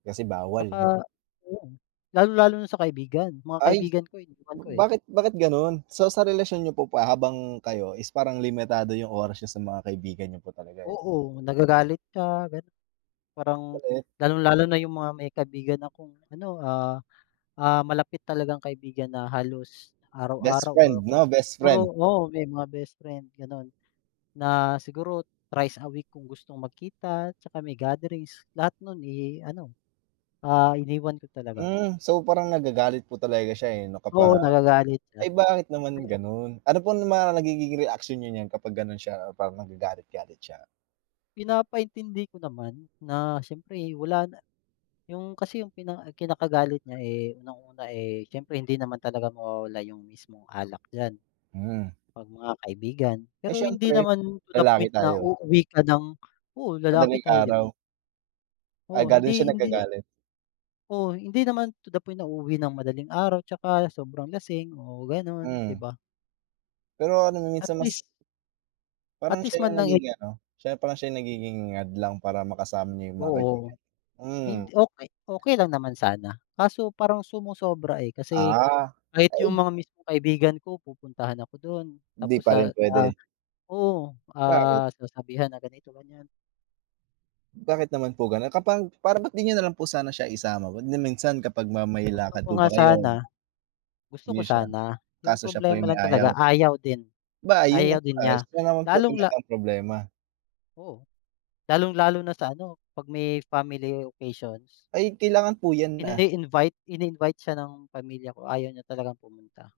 Kasi bawal? Tsaka ayun, lalong-lalo na sa kaibigan, mga Ay, kaibigan ko iniwan ko, eh. bakit bakit gano'n? So sa relasyon niyo po pa habang kayo is parang limitado yung oras niya sa mga kaibigan niyo po talaga, eh. Oo, nagagalit siya gano'n parang Galit. lalong-lalo na yung mga may kaibigan akong ano, ah, ah, malapit talagang kaibigan na halos Best araw-araw or friend kaya 'no, best siguro, friend? oo, may mga best friend gano'n. Na siguro trice a week kung gustong magkita 'tsaka may gatherings lahat no'n, eh, ano, ah, iniwan ko talaga. Hmm, so parang nagagalit po talaga siya, eh, 'no kapag Oo, nagagalit siya. Ay, bakit naman Kaya gano'n? Ano po mga nagiging reaksyon niyo niyan kapag gano'n siya parang nagagalit galit siya? Pinapaintindi ko naman na siyempre wala na yung kasi yung kina kinakagalit niya, eh, unang-una, eh, siyempre hindi naman talaga mawawala yung mismong alak diyan. Hmm. 'Pag mga kaibigan, Ay pero hindi siyempre, naman to the lalaki point na tayo. uuwi ka ng oo, lalaki Madaling tayo, 'di ba? araw? Ah, Oo, gano'n siya hindi hindi nagagalit. Oo, hindi naman to the point na uuwi nang madaling araw 'tsaka sobrang lasing o gano'n, 'di Mm. ba? Pero ano At minsan least mas At Parang least siya yung man lang, eh nagiging ano, siya parang siya yung nagiging hadlang para makasama niyo yung mga kaibigan Oo, niyo? Hmm. hindi, okey okey lang naman sana kaso parang sumosobra, eh, kasi Ah, kahit yung ay! mga mismong kaibigan ko pupuntahan ako do'n Hindi tapos pa sa, rin ah, puwede? oo, Bakit? ah, sasabihan na ganito, ganyan. Bakit naman po gano'n? Kapag para ba't di niyo nalang po sana siya isama wag na minsan kapag ma may Gusto lakad ko po nga ba kayo? sana. Gusto Hindi ko niyo siya sana, yung kaso siya pa problema yung lang may ayaw? talaga ayaw din, Ba ayun no, ayaw din ayos, niya siya naman po lalong-la talaga ang problema. Oh, lalong-lalo na sa ano, 'pag may family occasions. Ay, kailangan po yan, ah? Ini-invite, in-invite siya ng pamilya ko, ayaw niya talagang pumunta.